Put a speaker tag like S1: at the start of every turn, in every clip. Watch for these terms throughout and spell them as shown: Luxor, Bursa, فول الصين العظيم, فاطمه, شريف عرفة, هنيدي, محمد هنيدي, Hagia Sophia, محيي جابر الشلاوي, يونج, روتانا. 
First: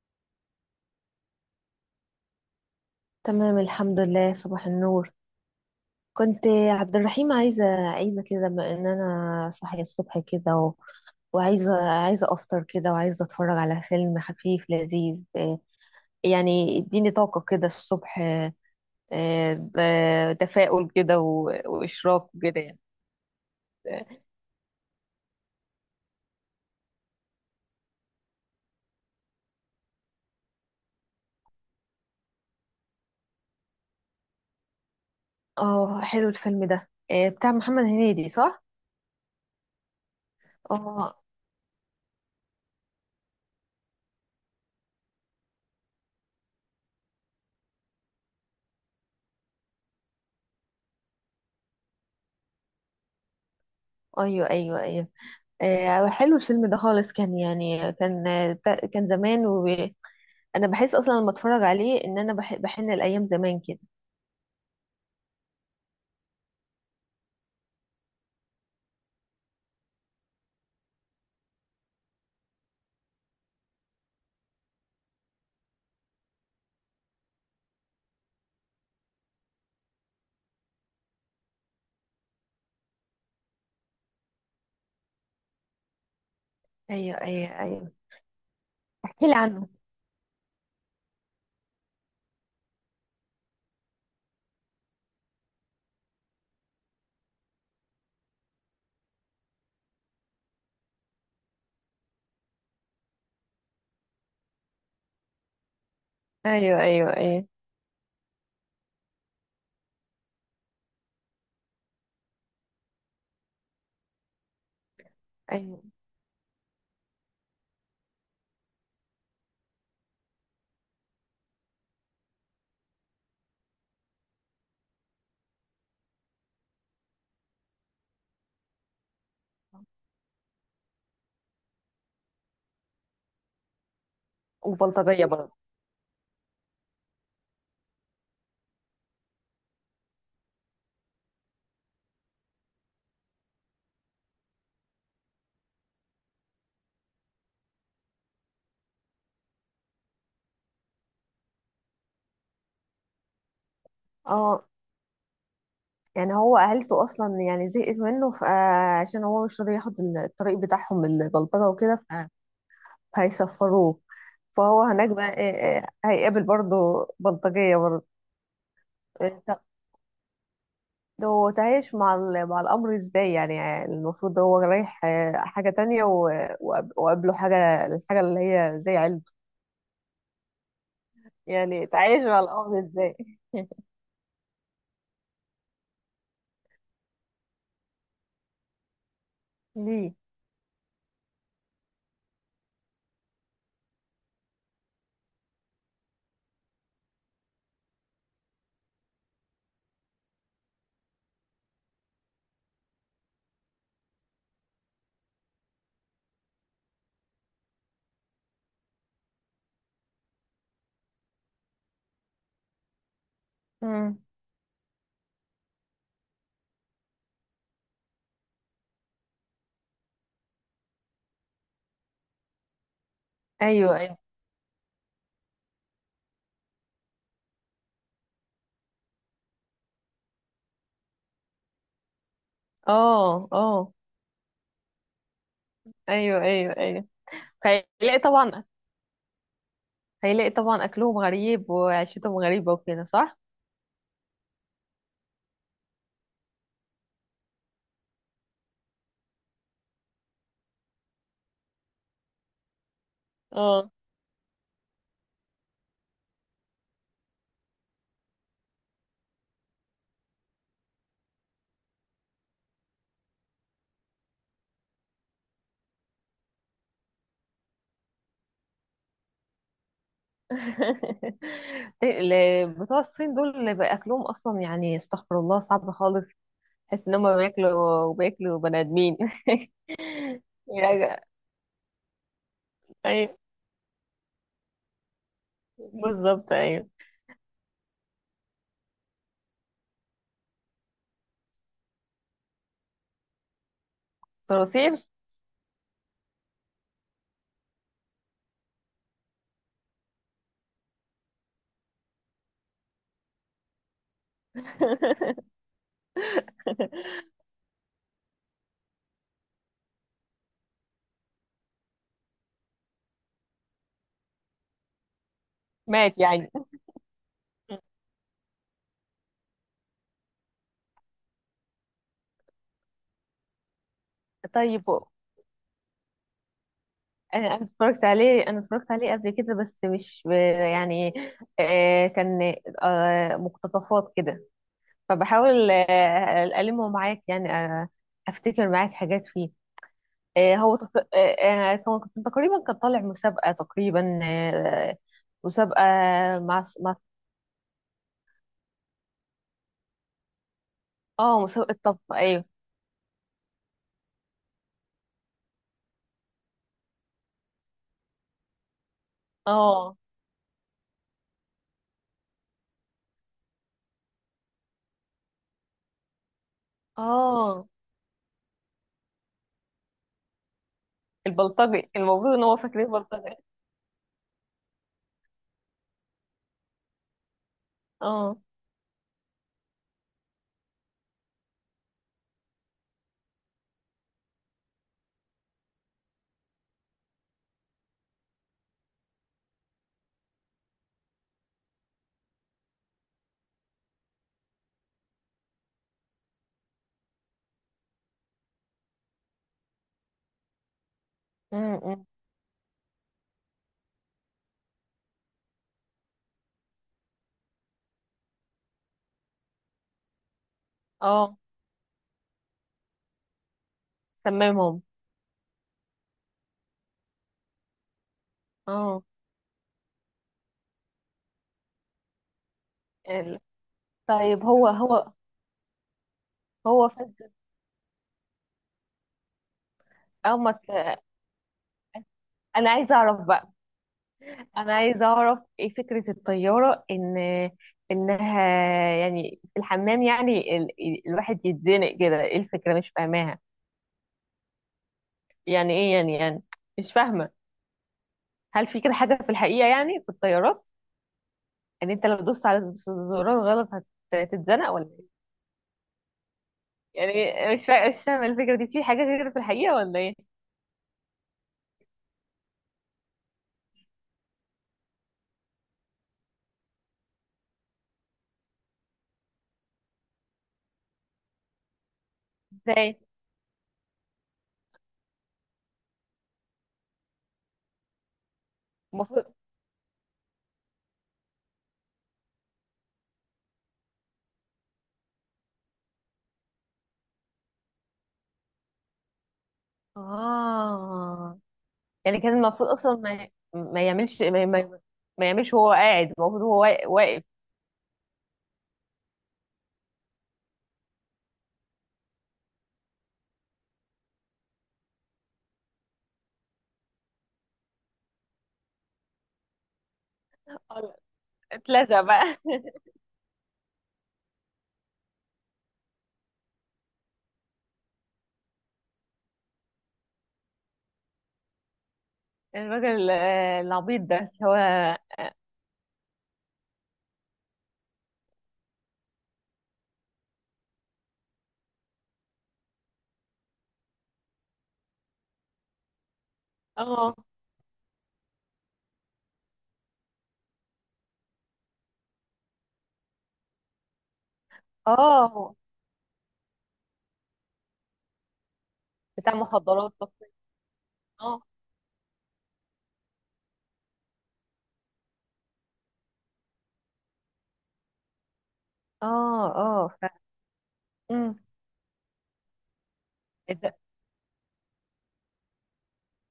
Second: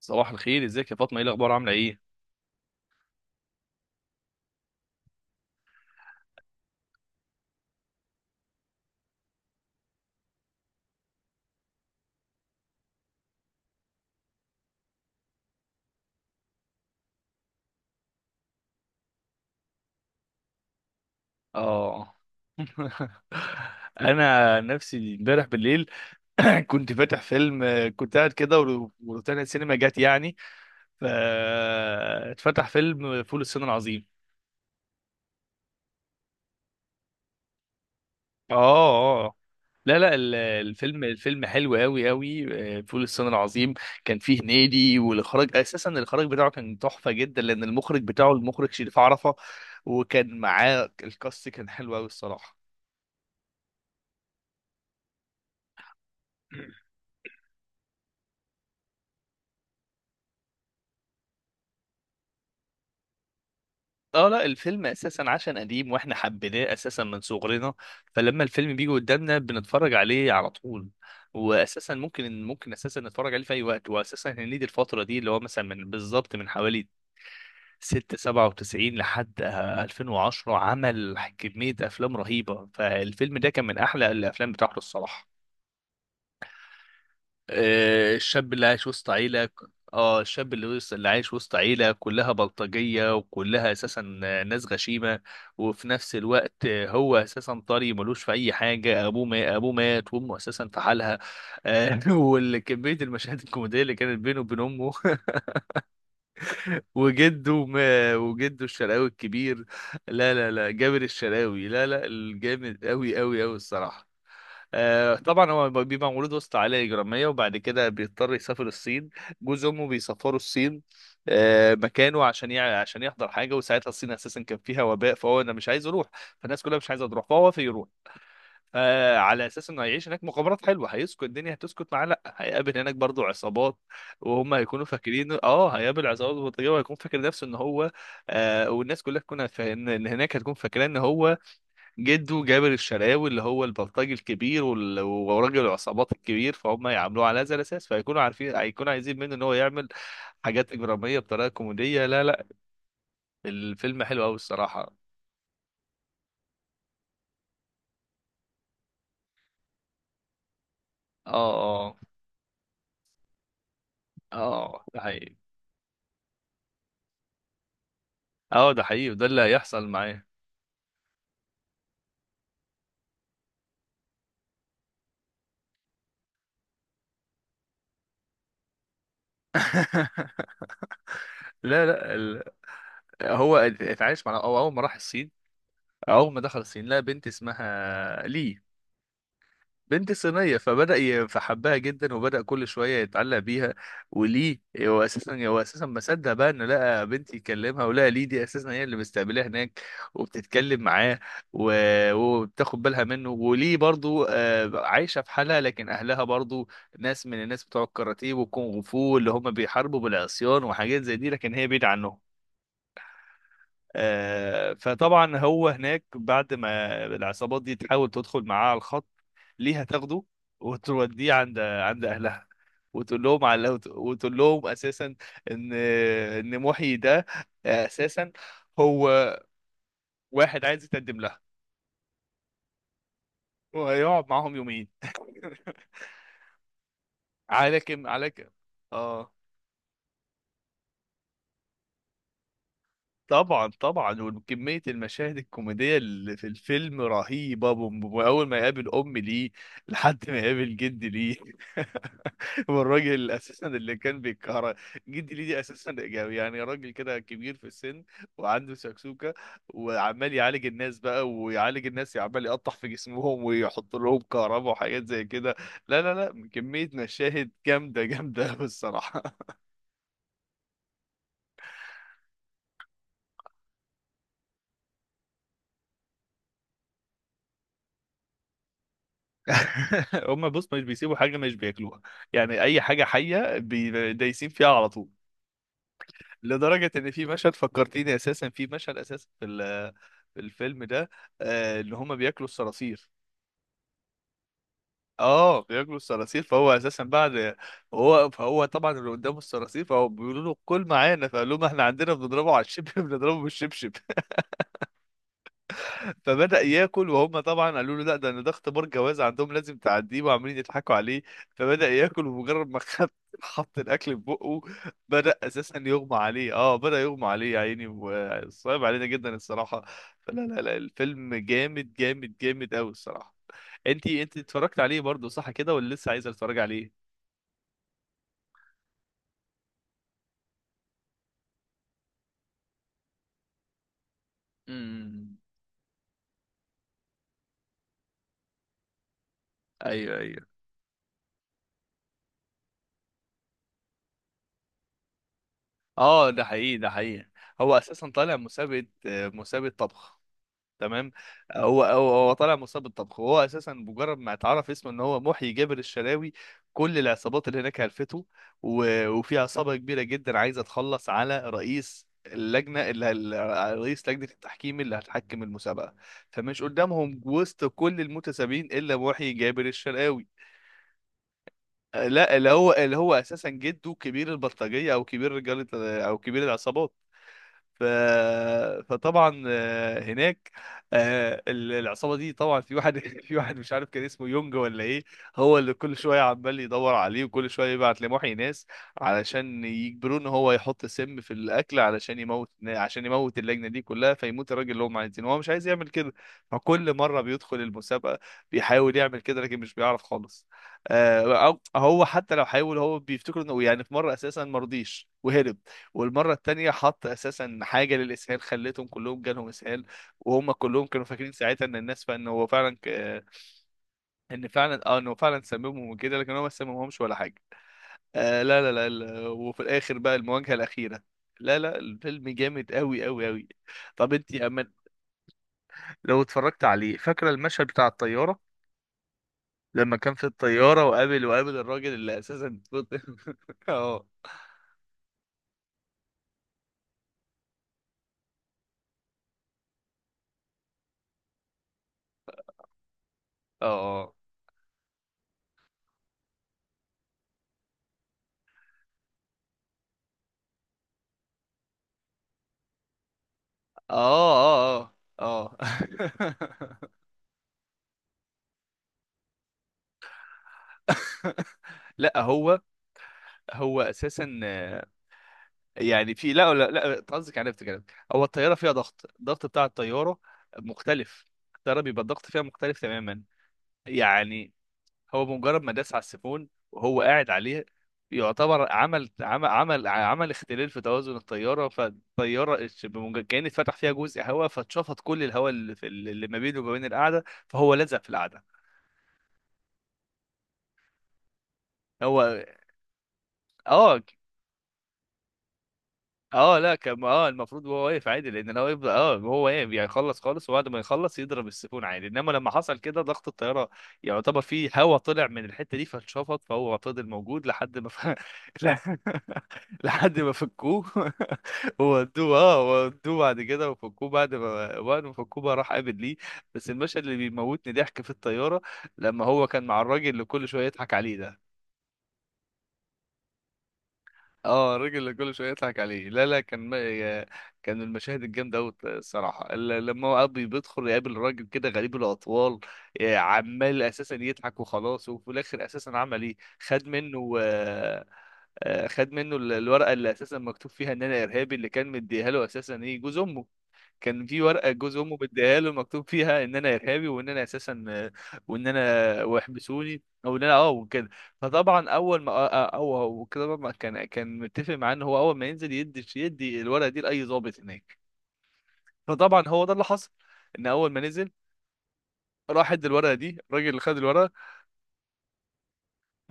S1: صباح الخير، ازيك يا فاطمه؟ ايه الاخبار، عامله ايه؟
S2: تمام الحمد لله، صباح النور. كنت عبد الرحيم عايزة كده بما ان انا صاحية الصبح كده. وعايزة افطر كده وعايزة اتفرج على فيلم خفيف لذيذ، يعني اديني طاقة كده الصبح. تفاؤل كده و...
S1: اه.
S2: واشراق كده يعني.
S1: انا نفسي امبارح بالليل. كنت فاتح فيلم، كنت قاعد كده وروتانا السينما جت يعني، ف اتفتح فيلم فول الصين العظيم.
S2: اه. حلو الفيلم ده، بتاع محمد هنيدي
S1: اه
S2: صح؟
S1: اه. لا لا، الفيلم
S2: اه.
S1: الفيلم حلو قوي قوي. فول الصين العظيم كان فيه هنيدي، والاخراج اساسا الاخراج بتاعه كان تحفه جدا، لان المخرج بتاعه المخرج شريف عرفة، وكان معاه الكاست كان حلو قوي الصراحه.
S2: ايوه ايوه ايوه. حلو الفيلم ده خالص، كان يعني كان، كان زمان. انا بحس اصلا لما اتفرج عليه ان انا بحن الايام زمان كده.
S1: اه، لا الفيلم اساسا عشان قديم واحنا حبيناه اساسا من صغرنا، فلما الفيلم بيجي قدامنا بنتفرج عليه على طول. واساسا ممكن اساسا نتفرج عليه في اي وقت، واساسا هنيدي الفتره دي اللي هو مثلا من بالظبط من حوالي 6 97 لحد 2010 عمل كميه افلام رهيبه، فالفيلم ده كان من احلى الافلام بتاعته الصراحه.
S2: ايوه ايوه ايوه.
S1: الشاب اللي عايش وسط
S2: احكي لي
S1: عيلة.
S2: عنه.
S1: اه، الشاب اللي عايش وسط عيلة كلها بلطجية وكلها اساسا ناس غشيمة، وفي نفس الوقت هو اساسا طري ملوش في اي حاجة، ابوه ما ابوه مات، وامه اساسا في حالها. والكمية المشاهد الكوميدية اللي كانت بينه وبين امه.
S2: ايوه ايوه ايوه
S1: وجده الشرقاوي الكبير. لا لا لا، جابر الشرقاوي، لا لا، الجامد قوي قوي قوي الصراحة. طبعا هو
S2: ايوه.
S1: بيبقى مولود وسط عائلة إجرامية، وبعد كده بيضطر يسافر الصين. جوز أمه بيسافروا الصين، مكانه عشان عشان يحضر حاجة. وساعتها الصين أساسا كان فيها وباء، فهو أنا مش عايز أروح. فالناس كلها مش عايزة تروح، فهو وافق يروح على أساس إنه هيعيش هناك مغامرات حلوة. هيسكت الدنيا هتسكت معاه؟ لأ، هيقابل هناك برضو عصابات. وهم هيكونوا
S2: وبلطجية
S1: فاكرين
S2: برضه.
S1: أه هيقابل عصابات بطيئة، وهيكون فاكر نفسه إن هو والناس كلها تكون إن هناك هتكون فاكرة إن هو جده جابر الشرقاوي اللي هو البلطجي الكبير، وراجل العصابات الكبير. فهم يعاملوه على هذا الاساس، فيكونوا عارفين هيكونوا عايزين منه ان هو يعمل حاجات اجراميه بطريقه كوميديه. لا لا، الفيلم حلو قوي
S2: اه.
S1: الصراحه.
S2: يعني هو عيلته اصلا يعني زهقت منه فعشان هو مش راضي ياخد الطريق بتاعهم
S1: اه
S2: البلطجه
S1: اه.
S2: وكده، فهيسفروه. فهو
S1: اه ده
S2: هناك بقى
S1: حقيقي.
S2: إيه، إيه هيقابل برضه بلطجيه برضه؟
S1: اه ده حقيقي، وده اللي
S2: إيه طب،
S1: هيحصل معاه.
S2: ده هو تعايش مع مع الامر ازاي يعني؟ يعني المفروض ده هو رايح حاجه تانية و- وقاب- وقابله حاجه، الحاجه اللي هي زي عيلته
S1: لا
S2: يعني.
S1: لا،
S2: تعيش على الأرض ازاي؟
S1: هو اتعايش مع أو اول ما راح الصين. اول ما دخل الصين لقى بنت اسمها لي،
S2: دي.
S1: بنت صينية. فحبها جدا، وبدأ كل شوية يتعلق بيها. وليه هو أساسا ما صدق بقى إنه لقى بنت يكلمها، ولقى ليه دي أساسا هي اللي مستقبلاه هناك، وبتتكلم معاه، وبتاخد بالها منه. وليه برضو عايشة في حالها، لكن أهلها برضو ناس من الناس بتوع الكاراتيه والكونغ فو، اللي هم بيحاربوا بالعصيان وحاجات زي دي، لكن هي بعيدة عنهم.
S2: مم.
S1: فطبعا هو هناك بعد ما العصابات دي تحاول تدخل معاه على الخط، ليه هتاخده وتوديه عند اهلها، وتقول لهم على
S2: ايوه ايوه.
S1: وتقول لهم اساسا ان محيي ده اساسا هو واحد عايز يتقدم لها،
S2: اه اه.
S1: وهيقعد معاهم يومين.
S2: ايوه ايوه ايوه. هيلاقي
S1: على كم.
S2: طبعا.
S1: اه،
S2: هيلاقي طبعا اكلهم غريب وعيشتهم غريبه وكده صح.
S1: طبعا طبعا، وكمية المشاهد الكوميدية اللي في الفيلم رهيبة. وأول ما يقابل أم ليه لحد ما يقابل جد ليه. والراجل أساسا
S2: اه.
S1: اللي كان بيكهرب، جد ليه دي أساسا يعني راجل كده كبير في السن وعنده سكسوكة، وعمال يعالج الناس بقى، ويعالج الناس عمال يقطع في جسمهم ويحط لهم كهرباء وحاجات زي كده. لا لا لا، كمية مشاهد جامدة جامدة أوي الصراحة.
S2: بتوع الصين دول اللي بقى اكلهم اصلا يعني، استغفر الله، صعب خالص. تحس ان هم بياكلوا وبياكلوا بني ادمين.
S1: هم بص مش بيسيبوا
S2: يعني.
S1: حاجه مش بياكلوها. يعني اي حاجه
S2: ايوه،
S1: حيه دايسين فيها على طول.
S2: بالظبط ايوه.
S1: لدرجه ان في مشهد فكرتيني اساسا، في مشهد اساسا في في الفيلم ده ان هم بياكلوا الصراصير.
S2: صراصير.
S1: اه، بياكلوا الصراصير، فهو اساسا بعد فهو طبعا اللي قدامه الصراصير، فهو بيقولوا له كل معانا، فقال لهم احنا عندنا بنضربه على الشبشب. بنضربه بالشبشب. فبدأ ياكل، وهم طبعا قالوا له لا، ده انا ده اختبار جواز عندهم لازم تعديه، وعمالين يضحكوا عليه. فبدأ ياكل، ومجرد ما خد حط الاكل في بقه بدأ اساسا يغمى
S2: مات يعني؟
S1: عليه. اه بدأ يغمى عليه يا عيني، وصعب علينا جدا الصراحة. فلا لا لا الفيلم جامد جامد جامد قوي الصراحة. انت اتفرجت
S2: طيب،
S1: عليه برضه صح كده، ولا لسه عايزه تتفرج عليه؟
S2: انا اتفرجت عليه قبل كده بس مش ب- يعني، كان مقتطفات كده.
S1: امم
S2: فبحاول ألمه معاك يعني، افتكر معاك حاجات فيه.
S1: ايوه ايوه.
S2: آه، هو تق- آه، آه، كان كان تقريبا كان طالع مسابقة تقريبا، مسابقة،
S1: اه ده
S2: مع
S1: حقيقي ده
S2: مع
S1: حقيقي. هو اساسا طالع مسابقة مسابقة طبخ. تمام.
S2: اه، مسابقة
S1: هو
S2: طبخ
S1: هو هو
S2: ايوه.
S1: طالع مصاب بالطبخ، وهو اساسا مجرد ما اتعرف اسمه ان هو محيي جابر الشلاوي، كل العصابات اللي هناك هلفته. وفي عصابه
S2: اه
S1: كبيره جدا عايزه تخلص على رئيس اللجنه، رئيس لجنه التحكيم اللي هتحكم المسابقه. فمش قدامهم وسط
S2: اه.
S1: كل المتسابقين الا محيي جابر الشلاوي.
S2: البلطجي، المفروض
S1: لا،
S2: ان هو فاكرين
S1: اللي هو
S2: بلطجي.
S1: اساسا جده كبير البلطجيه او كبير رجال او كبير العصابات. ف...
S2: اه.
S1: فطبعا هناك العصابه دي طبعا في واحد، في واحد مش عارف كان اسمه يونج ولا ايه، هو اللي كل شويه عمال يدور عليه. وكل شويه يبعت لمحي ناس علشان يجبروه ان هو يحط سم في الاكل، علشان يموت، عشان يموت اللجنه دي كلها، فيموت الراجل اللي هم عايزينه. هو مش عايز يعمل كده، فكل مره بيدخل المسابقه بيحاول يعمل كده لكن مش بيعرف خالص.
S2: م-
S1: هو
S2: م.
S1: حتى لو حاول هو بيفتكر انه يعني. في مره اساسا مرضيش وهرب، والمرة التانية حط أساسا حاجة للإسهال خلتهم كلهم جالهم إسهال. وهم كلهم كانوا فاكرين
S2: اه،
S1: ساعتها إن الناس فإن هو فعلا إن فعلا
S2: سممهم.
S1: آه إن هو فعلا سممهم وكده، لكن هو ما سممهمش ولا حاجة. آه لا لا لا،
S2: اه.
S1: وفي الآخر بقى المواجهة الأخيرة. لا لا، الفيلم جامد أوي أوي
S2: ال-
S1: أوي. طب أنت
S2: طيب،
S1: يا
S2: هو
S1: أمل
S2: هو
S1: لو اتفرجت
S2: هو
S1: عليه
S2: فز.
S1: فاكرة المشهد بتاع الطيارة؟ لما كان في
S2: او ما ت...
S1: الطيارة وقابل الراجل اللي أساسا
S2: انا عايزه اعرف بقى،
S1: آه
S2: انا عايزه اعرف ايه فكره الطياره، ان انها يعني في الحمام يعني، الواحد يتزنق كده، ايه الفكره مش فاهماها.
S1: آه
S2: يعني ايه يعني يعني، مش فاهمه. هل في كده حاجه في الحقيقه يعني في الطيارات؟ يعني انت لو دوست على الزرار غلط هتتزنق ولا
S1: آه
S2: ايه؟
S1: آه آه
S2: يعني مش فاهمه الفكره دي، في حاجه كده في الحقيقه ولا ايه؟
S1: آه. لا، هو هو اساسا يعني في، لا لا لا، أنت قصدك عرفت كده. هو الطياره فيها ضغط، الضغط بتاع الطياره مختلف، الطياره بيبقى الضغط فيها مختلف
S2: ازاي؟
S1: تماما. يعني هو بمجرد ما داس على السيفون وهو قاعد عليه، يعتبر عمل
S2: المفروض،
S1: عمل عمل عمل اختلال في توازن الطياره. فالطياره كان اتفتح فيها جزء هواء، فاتشفط كل الهواء اللي في، اللي ما بينه وما بين القاعده، فهو لزق في القاعده.
S2: اه يعني كان
S1: هو
S2: المفروض اصلا ما، ما
S1: اه
S2: يعملش ما, ما, ما يعملش. هو قاعد، المفروض
S1: اه،
S2: هو
S1: لا كان
S2: واقف.
S1: اه المفروض وهو واقف عادي. لان لو يفضل اه وهو واقف يعني يخلص خالص، وبعد ما يخلص يضرب السيفون عادي. انما لما حصل كده ضغط الطياره يعتبر فيه هوا طلع من الحته دي فاتشفط، فهو فضل موجود لحد ما لا- لحد ما فكوه.
S2: اتلزق بقى.
S1: وودوه اه وودوه بعد كده، وفكوه بعد ما وقت ما فكوه بقى راح قابل ليه. بس المشهد اللي بيموتني ضحك في الطياره لما هو كان مع الراجل اللي كل شويه يضحك عليه ده.
S2: الراجل العبيط ده اللي هو.
S1: اه الراجل اللي كل شويه يضحك عليه. لا لا، كان ما... يا- كان المشاهد الجامده قوي الصراحه لما هو ابي بيدخل يقابل راجل كده غريب الاطوال. عمال اساسا يضحك وخلاص. وفي الاخر اساسا عمل ايه، خد
S2: اه.
S1: منه خد منه الورقه اللي اساسا مكتوب فيها ان انا ارهابي، اللي كان مديها له اساسا ايه جوز امه. كان في ورقه جوز امه
S2: اه.
S1: مديها له مكتوب فيها ان انا ارهابي، وان انا اساسا وان انا
S2: بتاع مخدرات
S1: واحبسوني
S2: تصنيف.
S1: او ان انا اه وكده.
S2: اه
S1: فطبعا اول ما او هو كده طبعاً كان متفق معاه ان هو اول ما ينزل يدي الورقه دي لاي ضابط هناك. فطبعا
S2: اه
S1: هو ده اللي
S2: اه. ف.
S1: حصل، ان اول ما نزل
S2: مم.
S1: راح ادى الورقه دي. الراجل
S2: إد.
S1: اللي خد الورقه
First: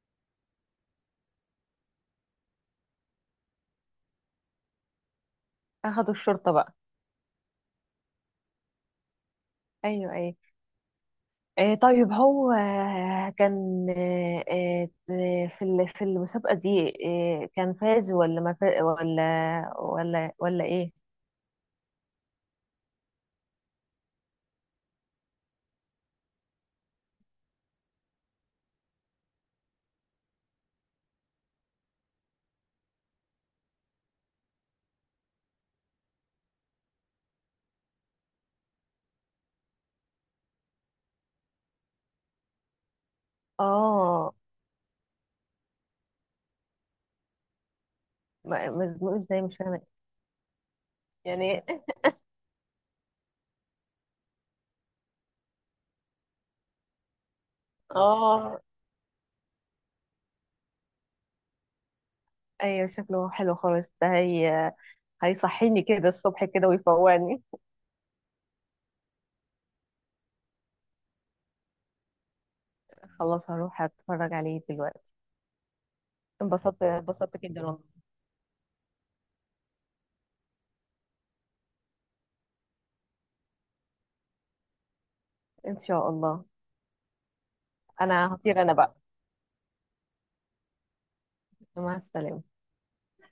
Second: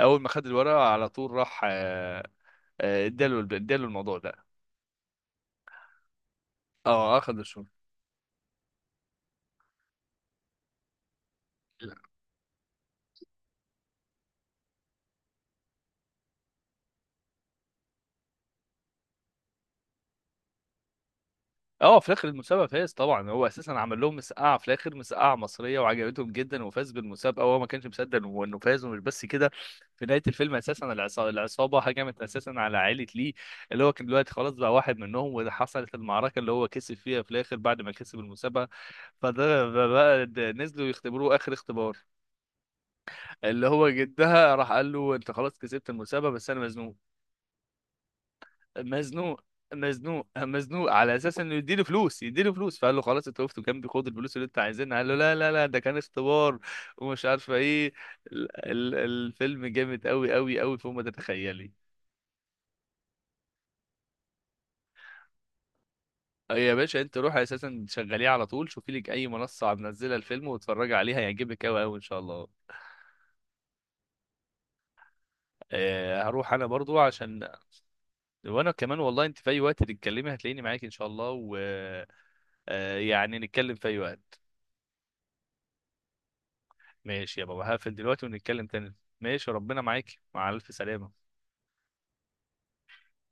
S1: اول ما خد الورقه على طول راح اداله الموضوع ده.
S2: اخدوا الشرطة بقى؟
S1: اه اخذ الشغل.
S2: ايوه ايوه. طيب هو آه، كان آه، آه، في في المسابقة دي، كان فاز ولا ما فاز، ولا ايه؟
S1: اه في اخر المسابقه فاز طبعا، هو اساسا عمل لهم مسقعه في الاخر، مسقعه مصريه وعجبتهم جدا وفاز بالمسابقه، وهو ما كانش مصدق إنه فاز. ومش بس كده، في نهايه الفيلم اساسا العصابه هجمت اساسا على عائله ليه، اللي هو كان دلوقتي خلاص بقى واحد منهم. وحصلت المعركه اللي هو كسب فيها في الاخر بعد ما كسب المسابقه. فده ده بقى، ده نزلوا يختبروه اخر اختبار. اللي هو
S2: اه.
S1: جدها راح قال له انت خلاص كسبت المسابقه بس انا مزنوق. مزنوق
S2: ازاي؟ مش فاهمة
S1: مزنوق مزنوق على اساس انه
S2: يعني.
S1: يديله فلوس يديله فلوس. فقال له خلاص انت وقفت جنبي، خد الفلوس اللي انت عايزينها. قال له لا لا لا ده كان اختبار ومش عارفه ايه.
S2: اه.
S1: الفيلم جامد قوي قوي قوي فوق ما تتخيلي.
S2: ايوه، شكله حلو خالص ده، هي هيصحيني كده الصبح
S1: آه
S2: كده
S1: يا باشا انت روح
S2: ويفوقني.
S1: اساسا شغليه على طول، شوفي لك اي منصه منزله الفيلم واتفرجي عليها، هيعجبك قوي قوي ان شاء الله.
S2: خلاص هروح اتفرج عليه دلوقتي.
S1: هروح انا
S2: انبسطت
S1: برضو
S2: انبسطت
S1: عشان.
S2: جدا والله.
S1: وانا كمان والله، انت في اي وقت تتكلمي هتلاقيني معاك ان شاء الله، ويعني نتكلم في اي وقت.
S2: ان شاء الله.
S1: ماشي يا بابا، هقفل دلوقتي
S2: انا هطير
S1: ونتكلم
S2: انا
S1: تاني.
S2: بقى.
S1: ماشي ربنا معاك، مع ألف سلامة.
S2: مع السلامة.